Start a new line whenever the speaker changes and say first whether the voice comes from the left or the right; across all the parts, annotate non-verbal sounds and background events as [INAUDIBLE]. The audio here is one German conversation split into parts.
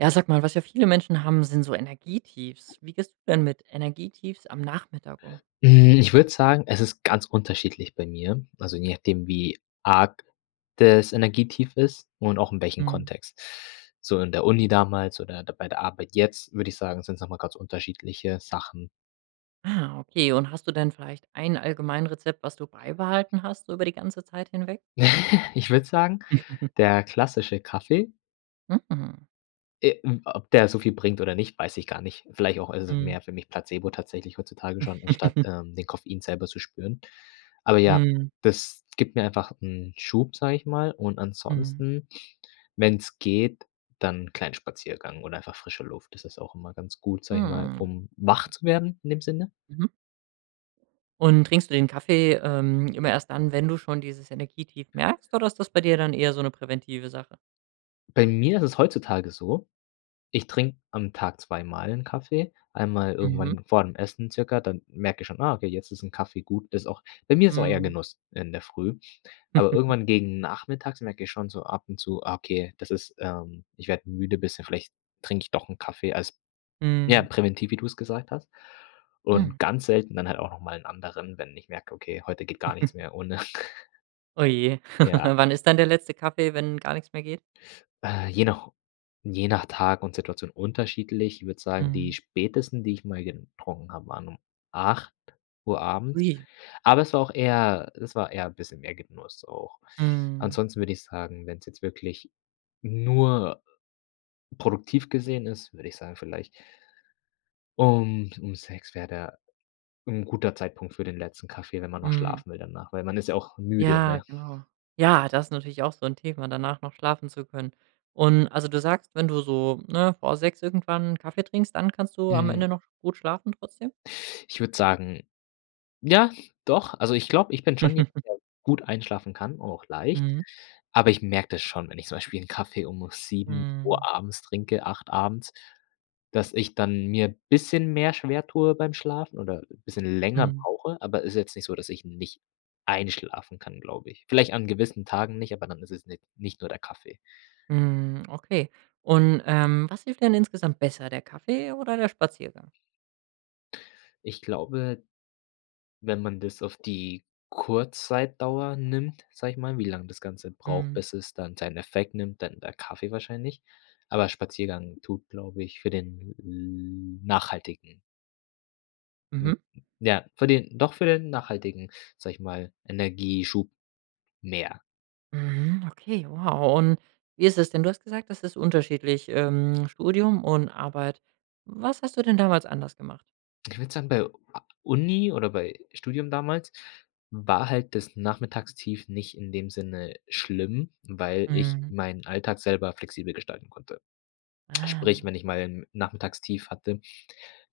right: Ja, sag mal, was ja viele Menschen haben, sind so Energietiefs. Wie gehst du denn mit Energietiefs am Nachmittag um?
left: Hm, ich würde sagen, es ist ganz unterschiedlich bei mir. Also, je nachdem, wie arg das Energietief ist und auch in welchen
right: Mhm.
left: Kontext. So in der Uni damals oder da bei der Arbeit jetzt, würde ich sagen, sind's noch mal ganz unterschiedliche Sachen.
right: Ah, okay, und hast du denn vielleicht ein Allgemeinrezept, was du beibehalten hast über die ganze Zeit hinweg?
left: [CHUCKLES] Ich würde sagen,
right: [CHUCKLES]
left: der klassische Kaffee.
right: Mhm.
left: Äh, m ob der so viel bringt oder nicht, weiß ich gar nicht. Vielleicht auch ist es
right: Mhm.
left: mehr für mich Placebo tatsächlich heutzutage schon, anstatt,
right: [CHUCKLES]
left: ähm, den Koffein selber zu spüren. Aber ja,
right: Mhm.
left: das gibt mir einfach 'n Schub, sag ich mal und
right: Mhm.
left: ansonsten, wenn's geht, dann 'n kleinen Spaziergang oder einfach frische Luft. Das ist auch immer ganz gut, sage ich mal,
right: Mhm, o
left: um wach zu werden in dem Sinne.
right: Mhm. Und trinkst du den Kaffee, ähm, immer erst dann, wenn du schon dieses Energietief merkst oder ist das bei dir dann eher so 'ne präventive Sache?
left: Bei mir ist es heutzutage so, ich trinke am Tag zweimal 'n Kaffee, einmal
right: Mhm.
left: irgendwann vor dem Essen circa, dann merke ich schon: „Ah, okay, jetzt ist 'n Kaffee gut“, das auch bei mir ist auch eher
right: Mhm.
left: Genuss in der Früh. Aber
right: [CHUCKLES]
left: irgendwann gegen Nachmittags merke ich schon so ab und zu: „Ah, okay, das ist ähm, ich werde müde bisschen, vielleicht trinke ich doch 'n Kaffee“, als ja
right: Mhm.
left: präventiv, wie du's gesagt hast.
right: Mhm.
left: Und ganz selten dann halt auch noch mal 'n anderen, wenn ich merke: „Okay, heute geht gar nichts
right: [CHUCKLES]
left: mehr ohne.“
right: Oh, je,
left: [CHUCKLES] Ja.
right: [CHUCKLES] wann ist dann der letzte Kaffee, wenn gar nix mehr geht?
left: Äh, je nach je nach Tag und Situation unterschiedlich. Ich würde sagen, die
right: Mhm.
left: spätesten, die ich mal getrunken habe, waren um 08:00 abends.
right: Ui.
left: Aber es war auch eher es war eher bisschen mehr Genuss auch.
right: Mhm.
left: Ansonsten würde ich sagen, wenn's jetzt wirklich nur produktiv gesehen ist, würde ich sagen vielleicht um um 6 wäre da 'n guter Zeitpunkt für den letzten Kaffee, wenn man noch
right: Mhm.
left: schlafen will dann nachher, weil man ist ja auch müde,
right: Ja,
left: ne?
right: genau. Ja, das natürlich auch so 'n Thema, danach noch schlafen zu können. Und also, du sagst, wenn du so, ne, vor 6 irgendwann 'n Kaffee trinkst, dann kannst du am Ende
left: Mhm.
right: noch gut schlafen trotzdem?
left: Ich würde sagen ja, doch. Also, ich glaube, ich bin schon jemand,
right: [CHUCKLES]
left: der gut einschlafen kann, auch leicht,
right: Mhm.
left: aber ich merke das schon, wenn ich zum Beispiel 'n Kaffee um 07:00
right: Mhm.
left: abends trinke, 8 abends, dass ich dann mir bisschen mehr schwertue beim Schlafen oder bisschen länger
right: Mhm.
left: brauche, aber ist jetzt nicht so, dass ich nicht einschlafen kann, glaube ich. Vielleicht an gewissen Tagen nicht, aber dann ist es ni nicht nur der Kaffee.
right: Mhm. Okay. Und, ähm, was hilft denn insgesamt besser, der Kaffee oder der Spaziergang?
left: Ich glaube, wenn man das auf die Kurzzeitdauer nimmt, sage ich mal, wie lang das Ganze braucht,
right: Mhm.
left: bis es dann seinen Effekt nimmt, dann der Kaffee wahrscheinlich. Aber Spaziergang tut, glaube ich, für den l nachhaltigen m
right: Mhm.
left: ja, für den doch für den nachhaltigen, sage ich mal, Energieschub mehr.
right: Mhm, okay, wow. Und wie ist es denn? Du hast gesagt, das ist unterschiedlich, ähm, Studium und Arbeit. Was hast du denn damals anders gemacht?
left: Ich würde sagen, bei u a Uni oder bei Studium damals war halt das Nachmittagstief nicht in dem Sinne schlimm, weil ich
right: Mhm.
left: meinen Alltag selber flexibel gestalten konnte. Sprich,
right: Ah.
left: wenn ich mal 'n Nachmittagstief hatte,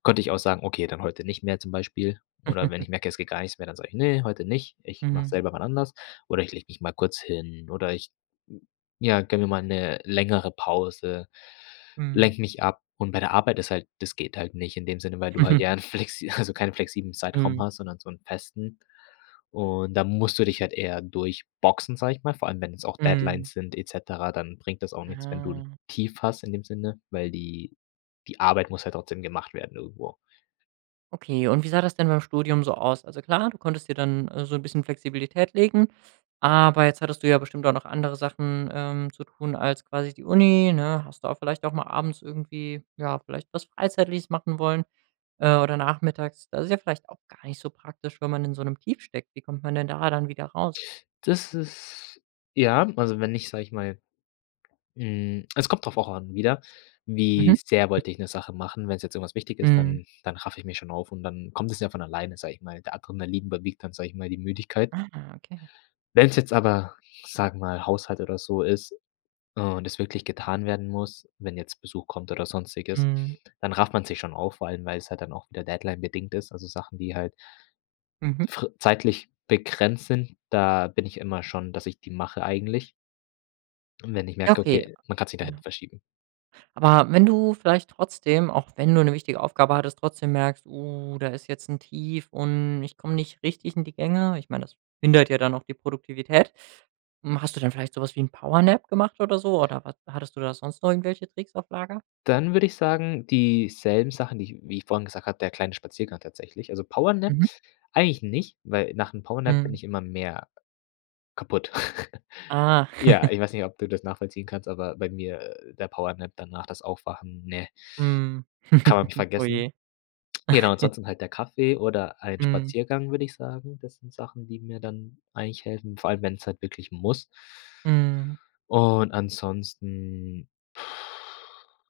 left: konnte ich auch sagen: „Okay, dann heute nicht mehr“, zum Beispiel, oder wenn
right: [CHUCKLES]
left: ich merke, es geht gar nichts mehr, dann sage ich: „Ne, heute nicht, ich mache es
right: Mhm.
left: selber wann anders“, oder ich lege mich mal kurz hin oder ich, ja, gönne mir mal 'ne längere Pause,
right: Mhm.
left: lenke mich ab. Und bei der Arbeit ist halt das geht halt nicht in dem Sinne, weil du halt ja
right: [CHUCKLES]
left: 'n flexi also, keinen flexiblen Zeitraum
right: Mhm.
left: hast, sondern so 'n festen. Und dann musst du dich halt eher durchboxen, sage ich mal, vor allem wenn es auch Deadlines
right: Mhm.
left: sind et cetera, dann bringt das auch nichts, wenn du 'n
right: Ah.
left: Tief hast, in dem Sinne, weil die die Arbeit muss ja trotzdem gemacht werden irgendwo.
right: Okay. Und wie sah das denn beim Studium so aus? Also, klar, du konntest dir dann, äh, so 'n bisschen Flexibilität legen, aber jetzt hattest du ja bestimmt auch noch andere Sachen, ähm, zu tun als quasi die Uni, ne? Hast du auch vielleicht auch mal abends irgendwie ja, vielleicht was Freizeitliches machen wollen äh, oder nachmittags. Das ist ja vielleicht auch gar nicht so praktisch, wenn man in so 'nem Tief steckt. Wie kommt man denn da dann wieder raus?
left: Das ist ja, also, wenn ich, sage ich mal hm, es kommt drauf auch an wieder, wie
right: Mhm.
left: sehr wollte ich 'ne Sache machen? Wenn's jetzt irgendwas wichtig ist,
right: Mhm.
left: dann dann raffe ich mich schon auf und dann kommt es ja von alleine, sage ich mal, der Adrenalin überwiegt dann, sage ich mal, die Müdigkeit.
right: Ah, okay.
left: Wenn's jetzt aber, sage mal, Haushalt oder so ist, äh, und es wirklich getan werden muss, wenn jetzt Besuch kommt oder Sonstiges,
right: Mhm.
left: dann rafft man sich schon auf, vor allem weil's halt dann auch wieder deadline-bedingt ist. Also, Sachen, wie halt
right: Mhm.
left: fr zeitlich begrenzt sind, da bin ich immer schon, dass ich die mache eigentlich. Und wenn ich
right: Ja,
left: merke:
right: okay.
left: „Okay, man kann's nicht nach
right: Ja.
left: hinten verschieben.“
right: Aber wenn du vielleicht trotzdem auch wenn du 'ne wichtige Aufgabe hattest, trotzdem merkst: „Oh, da ist jetzt 'n Tief und ich komme nicht richtig in die Gänge.“ Ich meine, das behindert ja dann auch die Produktivität. Hm, hast du dann vielleicht so was wie 'n Powernap gemacht oder so? Oder was hattest du da sonst noch irgendwelche Tricks auf Lager?
left: Dann würde ich sagen, die selben Sachen, die ich wie ich vorhin gesagt habe, der kleine Spaziergang tatsächlich. Also, Powernap
right: Mhm.
left: eigentlich nicht, weil nach 'nem Powernap bin
right: Mhm.
left: ich immer mehr kaputt. [CHUCKLES]
right: Ah.
left: Ja,
right: [CHUCKLES]
left: ich weiß nicht, ob du das nachvollziehen kannst, aber bei mir, äh, der Powernap danach das Aufwachen, ne
right: Mhm.
left: kann man mich
right: [CHUCKLES]
left: vergessen.
right: Oje.
left: Genau,
right: [CHUCKLES]
left: ansonsten halt der Kaffee oder ein
right: Mhm.
left: Spaziergang, würde ich sagen. Das sind Sachen, die mir dann eigentlich helfen, vor allem wenn's halt wirklich muss.
right: Mhm.
left: Und ansonsten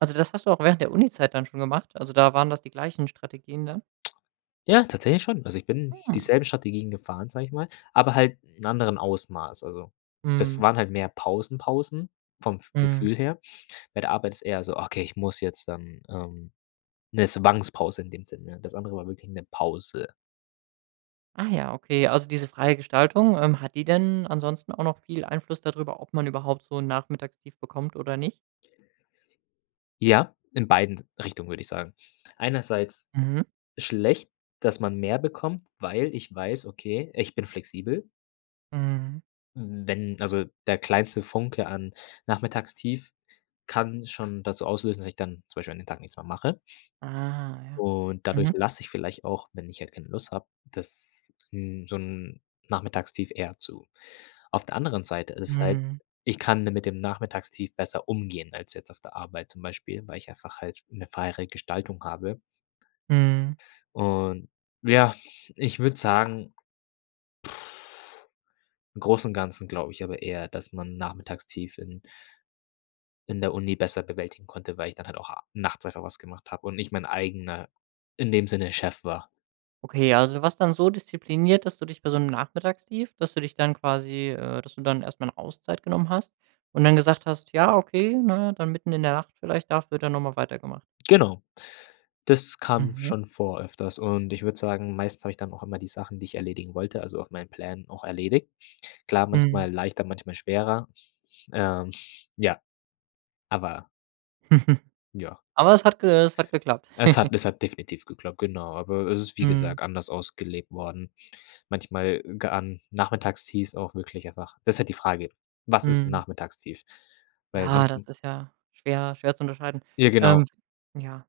right: Also, das hast du auch während der Unizeit dann schon gemacht? Also, da waren das die gleichen Strategien dann?
left: Ja, tatsächlich schon. Also, ich bin
right: Mhm.
left: dieselben Strategien gefahren, sage ich mal, aber halt in anderen Ausmaß. Also, das
right: Mhm.
left: waren halt mehr Pausen-Pausen vom f
right: Mhm.
left: Gefühl her. Bei der Arbeit ist eher so: „Okay, ich muss jetzt, dann“, ähm 'ne Zwangspause in dem Sinne, ne? Das andere war wirklich 'ne Pause.
right: Ah, ja, okay. Also, diese freie Gestaltung, ähm, hat die denn ansonsten auch noch viel Einfluss da drüber, ob man überhaupt so 'n Nachmittagstief bekommt oder nicht?
left: Ja, in beiden Richtungen, würde ich sagen. Einerseits
right: Mhm.
left: schlecht, dass man mehr bekommt, weil ich weiß: „Okay, ich bin flexibel.“
right: Mhm.
left: Wenn also, der kleinste Funke an Nachmittagstief kann schon das so auslösen, dass ich dann zum Beispiel an den Tag nichts mehr mache.
right: Ah, ja.
left: Und dadurch
right: Mhm.
left: lasse ich vielleicht auch, wenn ich halt keine Lust habe, dass 'n so 'n Nachmittagstief eher zu. Auf der anderen Seite ist halt
right: Mhm.
left: ich kann de mit dem Nachmittagstief besser umgehen als jetzt auf der Arbeit zum Beispiel, weil ich einfach halt 'ne freiere Gestaltung habe.
right: Mhm.
left: Und ja, ich würde sagen, [BLOWS AIR] im Großen und Ganzen glaube ich aber eher, dass man Nachmittagstief in in der Uni besser bewältigen konnte, weil ich dann halt auch a nachts einfach was gemacht habe und ich mein eigener, in dem Sinne Chef war.
right: Okay, also du warst dann so diszipliniert, dass du dich bei so 'nem Nachmittagstief dass du dich dann quasi äh, dass du dann erst mal 'ne Auszeit genommen hast und dann gesagt hast: „Ja okay, ne, dann mitten in der Nacht vielleicht, dafür dann noch mal weitergemacht.“
left: Genau, das kam
right: Mhm.
left: schon vor öfters und ich würde sagen, meistens habe ich dann auch immer die Sachen, die ich erledigen wollte, also auf meinen Plänen auch erledigt. Klar,
right: Mhm.
left: manchmal leichter, manchmal schwerer. Ähm, [SNORTS] ja, aber
right: [CHUCKLES]
left: Ja.
right: Aber es hat ge es hat geklappt.
left: Es hat
right: [CHUCKLES]
left: es hat definitiv geklappt, genau. Aber es ist, wie
right: Mhm.
left: gesagt, anders ausgelegt worden. Manchmal ge an Nachmittagstiefs auch wirklich einfach das halt die Frage, was ist 'n
right: Mhm.
left: Nachmittagstief? Weil
right: Ja, das
left: manchm
right: ist ja schwer schwer zu unterscheiden.
left: Ja, genau.
right: Ähm, ja,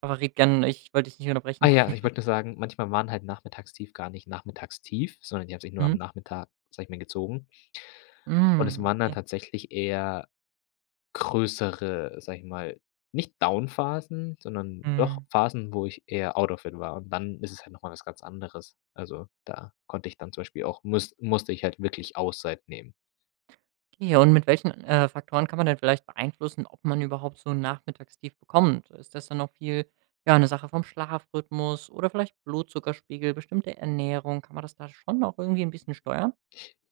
right: aber rede gern, ich wollte dich nicht
left: Ah,
right: unterbrechen.
left: ja, ich
right: [CHUCKLES]
left: wollte nur sagen, manchmal waren halt Nachmittagstief gar nicht Nachmittagstief, sondern die haben sich nur am
right: Mhm.
left: Nachmittag, sage ich mal gezogen und es
right: Mhm,
left: waren dann
right: okay.
left: tatsächlich eher größere, sage ich mal nicht Downphasen, sondern doch
right: Mhm.
left: Phasen, wo ich eher out of it war und dann ist es halt noch mal was ganz anderes. Also da konnte ich dann zum Beispiel auch, musste musste ich halt wirklich Auszeit nehmen.
right: Okay, und mit welchen, äh, Faktoren kann man denn vielleicht beeinflussen, ob man überhaupt so 'n Nachmittagstief bekommt? Ist das dann noch viel ja, 'ne Sache vom Schlafrhythmus oder vielleicht Blutzuckerspiegel, bestimmte Ernährung? Kann man das da schon noch irgendwie 'n bisschen steuern?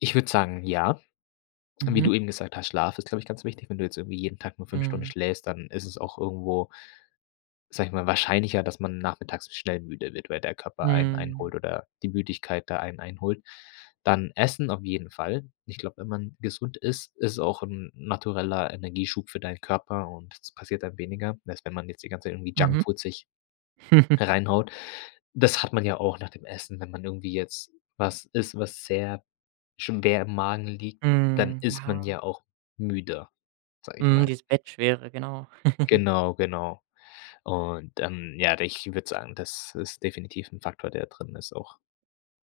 left: Ich würde sagen, ja. Wie
right: Mhm.
left: du eben gesagt hast, Schlaf ist, glaube ich, ganz wichtig, wenn du jetzt irgendwie jeden Tag nur 5 Stunden
right: Mhm.
left: schläfst, dann ist es auch irgendwo sage ich mal, wahrscheinlicher, dass man nachmittags schnell müde wird, weil der Körper einen
right: Mhm.
left: einholt oder die Müdigkeit da einen einholt. Dann Essen auf jeden Fall. Ich glaube, wenn man gesund isst, ist auch 'n natureller Energieschub für deinen Körper und das passiert dann weniger, als wenn man jetzt die ganze Zeit irgendwie
right: Mhm.
left: Junkfood sich
right: [CHUCKLES]
left: reinhaut. Das hat man ja auch nach dem Essen, wenn man irgendwie jetzt was isst, was sehr schon sehr im Magen liegt, dann
right: Mhm,
left: ist man
right: ja.
left: ja auch müde, sage ich
right: Mhm,
left: mal.
right: dieses Bettschwere, genau. [CHUCKLES]
left: Genau, genau. Und, ähm, ja, d ich würde sagen, das ist definitiv 'n Faktor, der drin ist auch.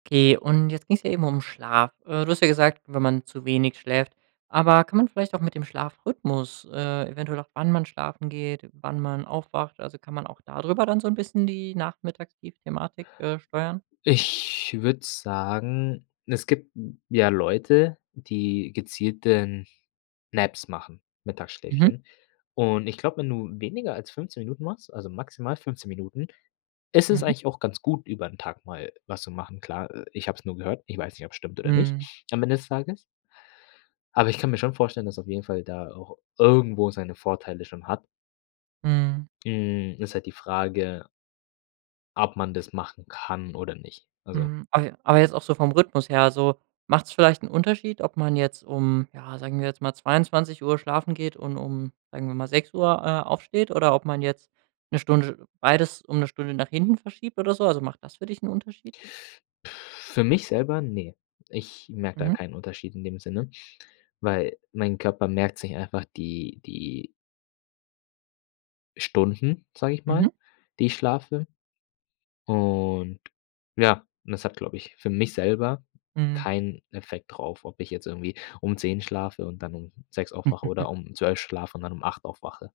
right: Okay und jetzt ging's ja eben um Schlaf. Äh, du hast ja gesagt: „Wenn man zu wenig schläft“, aber kann man vielleicht auch mit dem Schlafrhythmus, äh, eventuell auch wann man schlafen geht, wann man aufwacht, also, kann man auch da drüber dann so 'n bisschen die Nachmittagstief-Thematik, äh, steuern?
left: Ich würde sagen, es gibt ja Leute, die gezielten Naps machen,
right: Mhm.
left: Mittagsschläfchen. Und ich glaube, wenn du weniger als 15 Minuten machst, also, maximal 15 Minuten, ist es
right: Mhm.
left: eigentlich auch ganz gut, über 'n Tag mal was zu machen. Klar, äh, ich habe es nur gehört, ich weiß nicht, ob's stimmt oder nicht
right: Mhm.
left: am Ende des Tages. Aber ich kann mir schon vorstellen, dass auf jeden Fall da auch irgendwo seine Vorteile schon hat.
right: Mhm.
left: Hm, ist halt die Frage ob man das machen kann oder nicht, also.
right: Mhm, aber aber jetzt auch so vom Rhythmus her, so macht's vielleicht 'n Unterschied, ob man jetzt um ja, sagen wir jetzt mal, 22:00 schlafen geht und um sagen wir mal, 06:00, äh, aufsteht oder ob man jetzt 'ne Stunde beides um 'ne Stunde nach hinten verschiebt oder so? Also, macht das für dich 'n Unterschied?
left: [BLOWS AIR] Für mich selber, ne. Ich merke da
right: Mhm.
left: keinen Unterschied in dem Sinne, weil mein Körper merkt sich einfach die die Stunden, sage ich mal,
right: Mhm.
left: die ich schlafe. Und ja, das hat, glaube ich, für mich selber
right: Mhm.
left: keinen Effekt drauf, ob ich jetzt irgendwie um 10 schlafe und dann um 6 aufwache
right: [CHUCKLES]
left: oder um 12 schlafe und dann um 8 aufwache.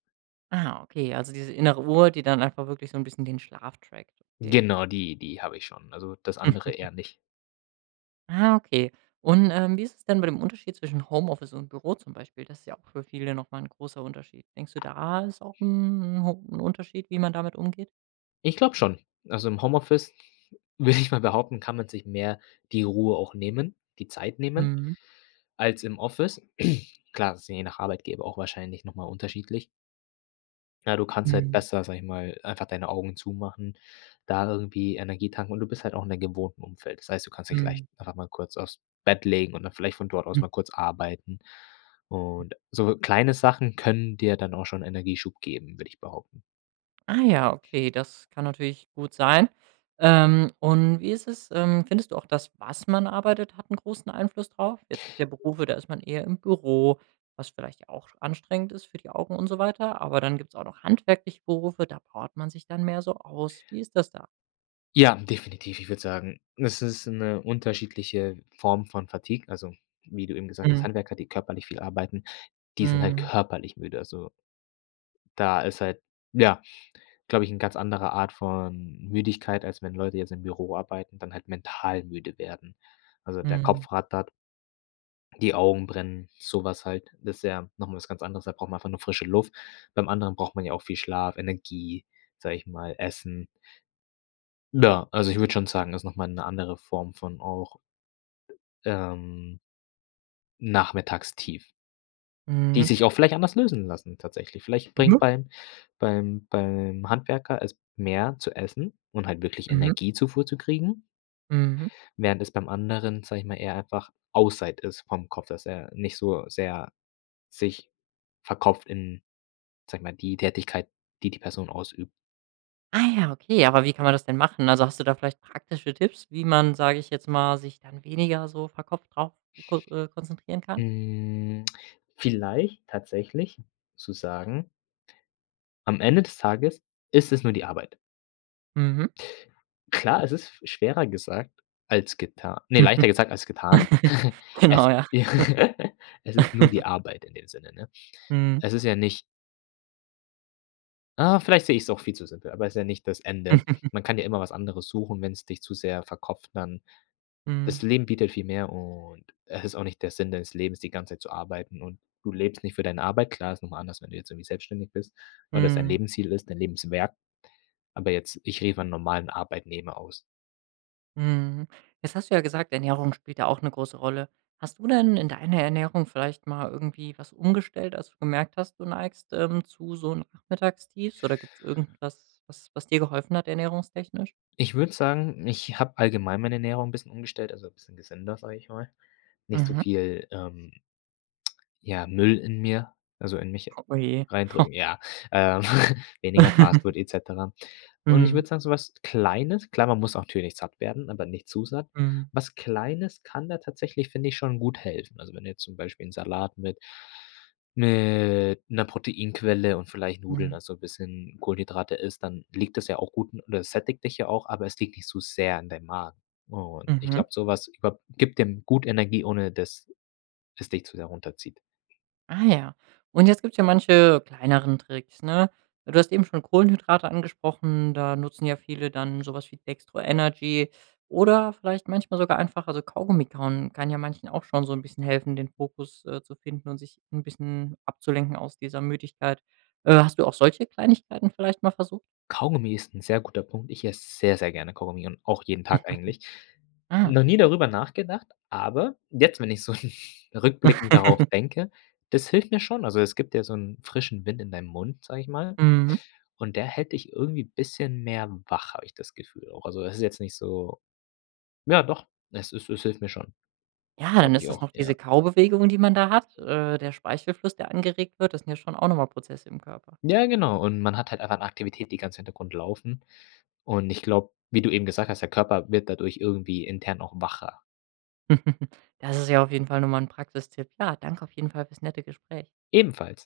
right: Ah, okay, also, diese innere Uhr, die dann einfach wirklich so 'n bisschen den Schlaf trackt, okay.
left: Genau, die die habe ich schon, also das andere
right: [CHUCKLES]
left: eher nicht.
right: Ah, okay. Und, ähm, wie ist es denn bei dem Unterschied zwischen Homeoffice und Büro zum Beispiel? Das ja auch für viele noch mal 'n großer Unterschied. Denkst du da ist auch 'n 'n ho 'n Unterschied, wie man damit umgeht?
left: Ich glaube schon, also, im Homeoffice würde ich mal behaupten, kann man sich mehr die Ruhe auch nehmen, die Zeit nehmen
right: Mhm.
left: als im Office. [CLEARS THROAT] Klar, ist je nach Arbeitgeber auch wahrscheinlich noch mal unterschiedlich. Ja, du kannst halt
right: Mhm.
left: besser, sage ich mal, einfach deine Augen zumachen, da irgendwie Energie tanken und du bist halt auch in deinem gewohnten Umfeld. Das heißt, du kannst dich leich
right: Mhm.
left: einfach mal kurz aufs Bett legen und dann vielleicht von dort aus
right: Mhm.
left: mal kurz arbeiten. Und so kleine Sachen können dir dann auch schon Energieschub geben, würde ich behaupten.
right: Ah, ja, okay, das kann natürlich gut sein. Ähm, und wie ist es? Ähm, findest du auch das, was man arbeitet, hat 'n großen Einfluss drauf? Jetzt gibt's ja Berufe, da ist man eher im Büro, was vielleicht auch anstrengend ist für die Augen und so weiter. Aber dann gibt's auch noch handwerkliche Berufe, da powert man sich dann mehr so aus. Wie ist das da?
left: Ja, definitiv. Ich würde sagen, das ist 'ne unterschiedliche Form von Fatigue, also wie du eben gesagt hast,
right: Mhm.
left: Handwerker, die körperlich viel arbeiten, die sind halt
right: Mhm.
left: körperlich müde. Also da ist halt, ja glaube ich, 'n ganz anderer Art von Müdigkeit, als wenn Leute jetzt im Büro arbeiten, dann halt mental müde werden. Also, der
right: Mhm.
left: Kopf rattert. Die Augen brennen, so was halt, das ja noch mal was ganz anderes, da braucht man einfach nur frische Luft. Beim anderen braucht man ja auch viel Schlaf, Energie, sage ich mal, Essen. Na, also ich würde schon sagen, ist noch mal 'ne andere Form von auch ähm Nachmittagstief. Die
right: Mhm.
left: sich auch vielleicht anders lösen lassen tatsächlich. Vielleicht bringt
right: Mhm.
left: beim beim beim Handwerker es mehr, zu essen und halt wirklich
right: Mhm.
left: Energiezufuhr zu kriegen.
right: Mhm.
left: Während es beim anderen, sage ich mal, eher einfach Auszeit ist vom Kopf, dass er nicht so sehr sich verkopft in, sage mal, die Tätigkeit, die, die Person ausübt.
right: Ah, ja, okay. Aber wie kann man das denn machen? Also hast du da vielleicht praktische Tipps, wie man, sage ich jetzt mal, sich dann weniger so verkopft drauf zu kon äh, konzentrieren kann?
left: Mm. Vielleicht tatsächlich zu sagen am Ende des Tages ist es nur die Arbeit.
right: Mhm.
left: Klar, es ist schwerer gesagt als getan ne, leichter gesagt als getan.
right: [CHUCKLES]
left: [CHUCKLES]
right: Genau,
left: Es
right: ja.
left: [CHUCKLES] es ist nur die
right: [CHUCKLES]
left: Arbeit in dem Sinne, ne?
right: Mhm.
left: Es ist ja nicht Ah, vielleicht sehe ich's auch viel zu simpel, aber ist ja nicht das Ende.
right: [CHUCKLES]
left: Man kann ja immer was anderes suchen, wenn's dich zu sehr verkopft, dann
right: Mhm.
left: das Leben bietet viel mehr und es ist auch nicht der Sinn deines Lebens, die ganze Zeit zu arbeiten und du lebst nicht für deine Arbeit, klar, ist nochmal anders, wenn du jetzt irgendwie selbstständig bist, und das dein
right: Mhm.
left: Lebensziel ist, dein Lebenswerk. Aber jetzt, ich gehe von normalen Arbeitnehmer aus.
right: Mhm. Jetzt hast du ja gesagt, Ernährung spielt da auch 'ne große Rolle. Hast du denn in deiner Ernährung vielleicht mal irgendwie was umgestellt, als du gemerkt hast, du neigst, ähm, zu so 'nem Nachmittagstief? Oder gibt's irgendwas, was was dir geholfen hat ernährungstechnisch?
left: Ich würde sagen, ich habe allgemein meine Ernährung 'n bisschen umgestellt, also bisschen gesünder, sage ich mal. Nicht so
right: Mhm.
left: viel, ähm ja, Müll in mir also in mich
right: Oje. Hoh.
left: reindrücken, ja, äh, [CHUCKLES] weniger Fast
right: [CHUCKLES]
left: Food et cetera und ich
right: Mhm.
left: würde sagen so was Kleines klar, man muss natürlich satt werden, aber nicht zu satt.
right: Mhm.
left: Was Kleines kann da tatsächlich, finde ich, schon gut helfen. Also, wenn du jetzt zum Beispiel 'n Salat mit mit 'ner Proteinquelle und vielleicht Nudeln,
right: Mhm.
left: also bisschen Kohlenhydrate isst, dann liegt das ja auch gut und das sättigt dich ja auch, aber es liegt nicht so sehr in deinem Magen. Und ich
right: Mhm.
left: glaube, so was ich glaube, gibt dem gut Energie, ohne dass es dich zu sehr runterzieht.
right: Ah, ja. Und jetzt gibt's ja manche kleineren Tricks, ne? Du hast eben schon Kohlenhydrate angesprochen, da nutzen ja viele dann so was wie Dextro Energy oder vielleicht manchmal sogar einfach also, Kaugummi kauen kann ja manchen auch schon so 'n bisschen helfen, den Fokus, äh, zu finden und sich 'n bisschen abzulenken aus dieser Müdigkeit. Äh, hast du auch solche Kleinigkeiten vielleicht mal versucht?
left: Kaugummi ist 'n sehr guter Punkt. Ich esse sehr, sehr gerne Kaugummi und auch jeden Tag eigentlich.
right: [CHUCKLES] Ah.
left: Noch nie darüber nachgedacht, aber jetzt, wenn ich so [CHUCKLES] rückblickend darauf
right: [CHUCKLES]
left: denke, das hilft mir schon, also es gibt ja so 'n frischen Wind in deinem Mund, sage ich mal,
right: Mhm.
left: und der hält dich irgendwie bisschen mehr wach, habe ich das Gefühl auch. Also, das ist jetzt nicht so ja, doch, es es es hilft mir schon.
right: Ja,
left: Glaube
right: dann ist
left: ich
right: das
left: auch,
right: noch diese
left: ja.
right: Kaubewegungen, die man da hat, äh, der Speichelfluss, der angeregt wird. Das sind ja schon auch noch mal Prozesse im Körper.
left: Ja, genau und man hat halt einfach 'ne Aktivität, die ganz Hintergrund laufen. Und ich glaube, wie du eben gesagt hast, der Körper wird dadurch irgendwie intern auch wacher.
right: [CHUCKLES] Das ist ja auf jeden Fall noch mal 'n Praxistipp. Ja, danke auf jeden Fall fürs nette Gespräch.
left: Ebenfalls.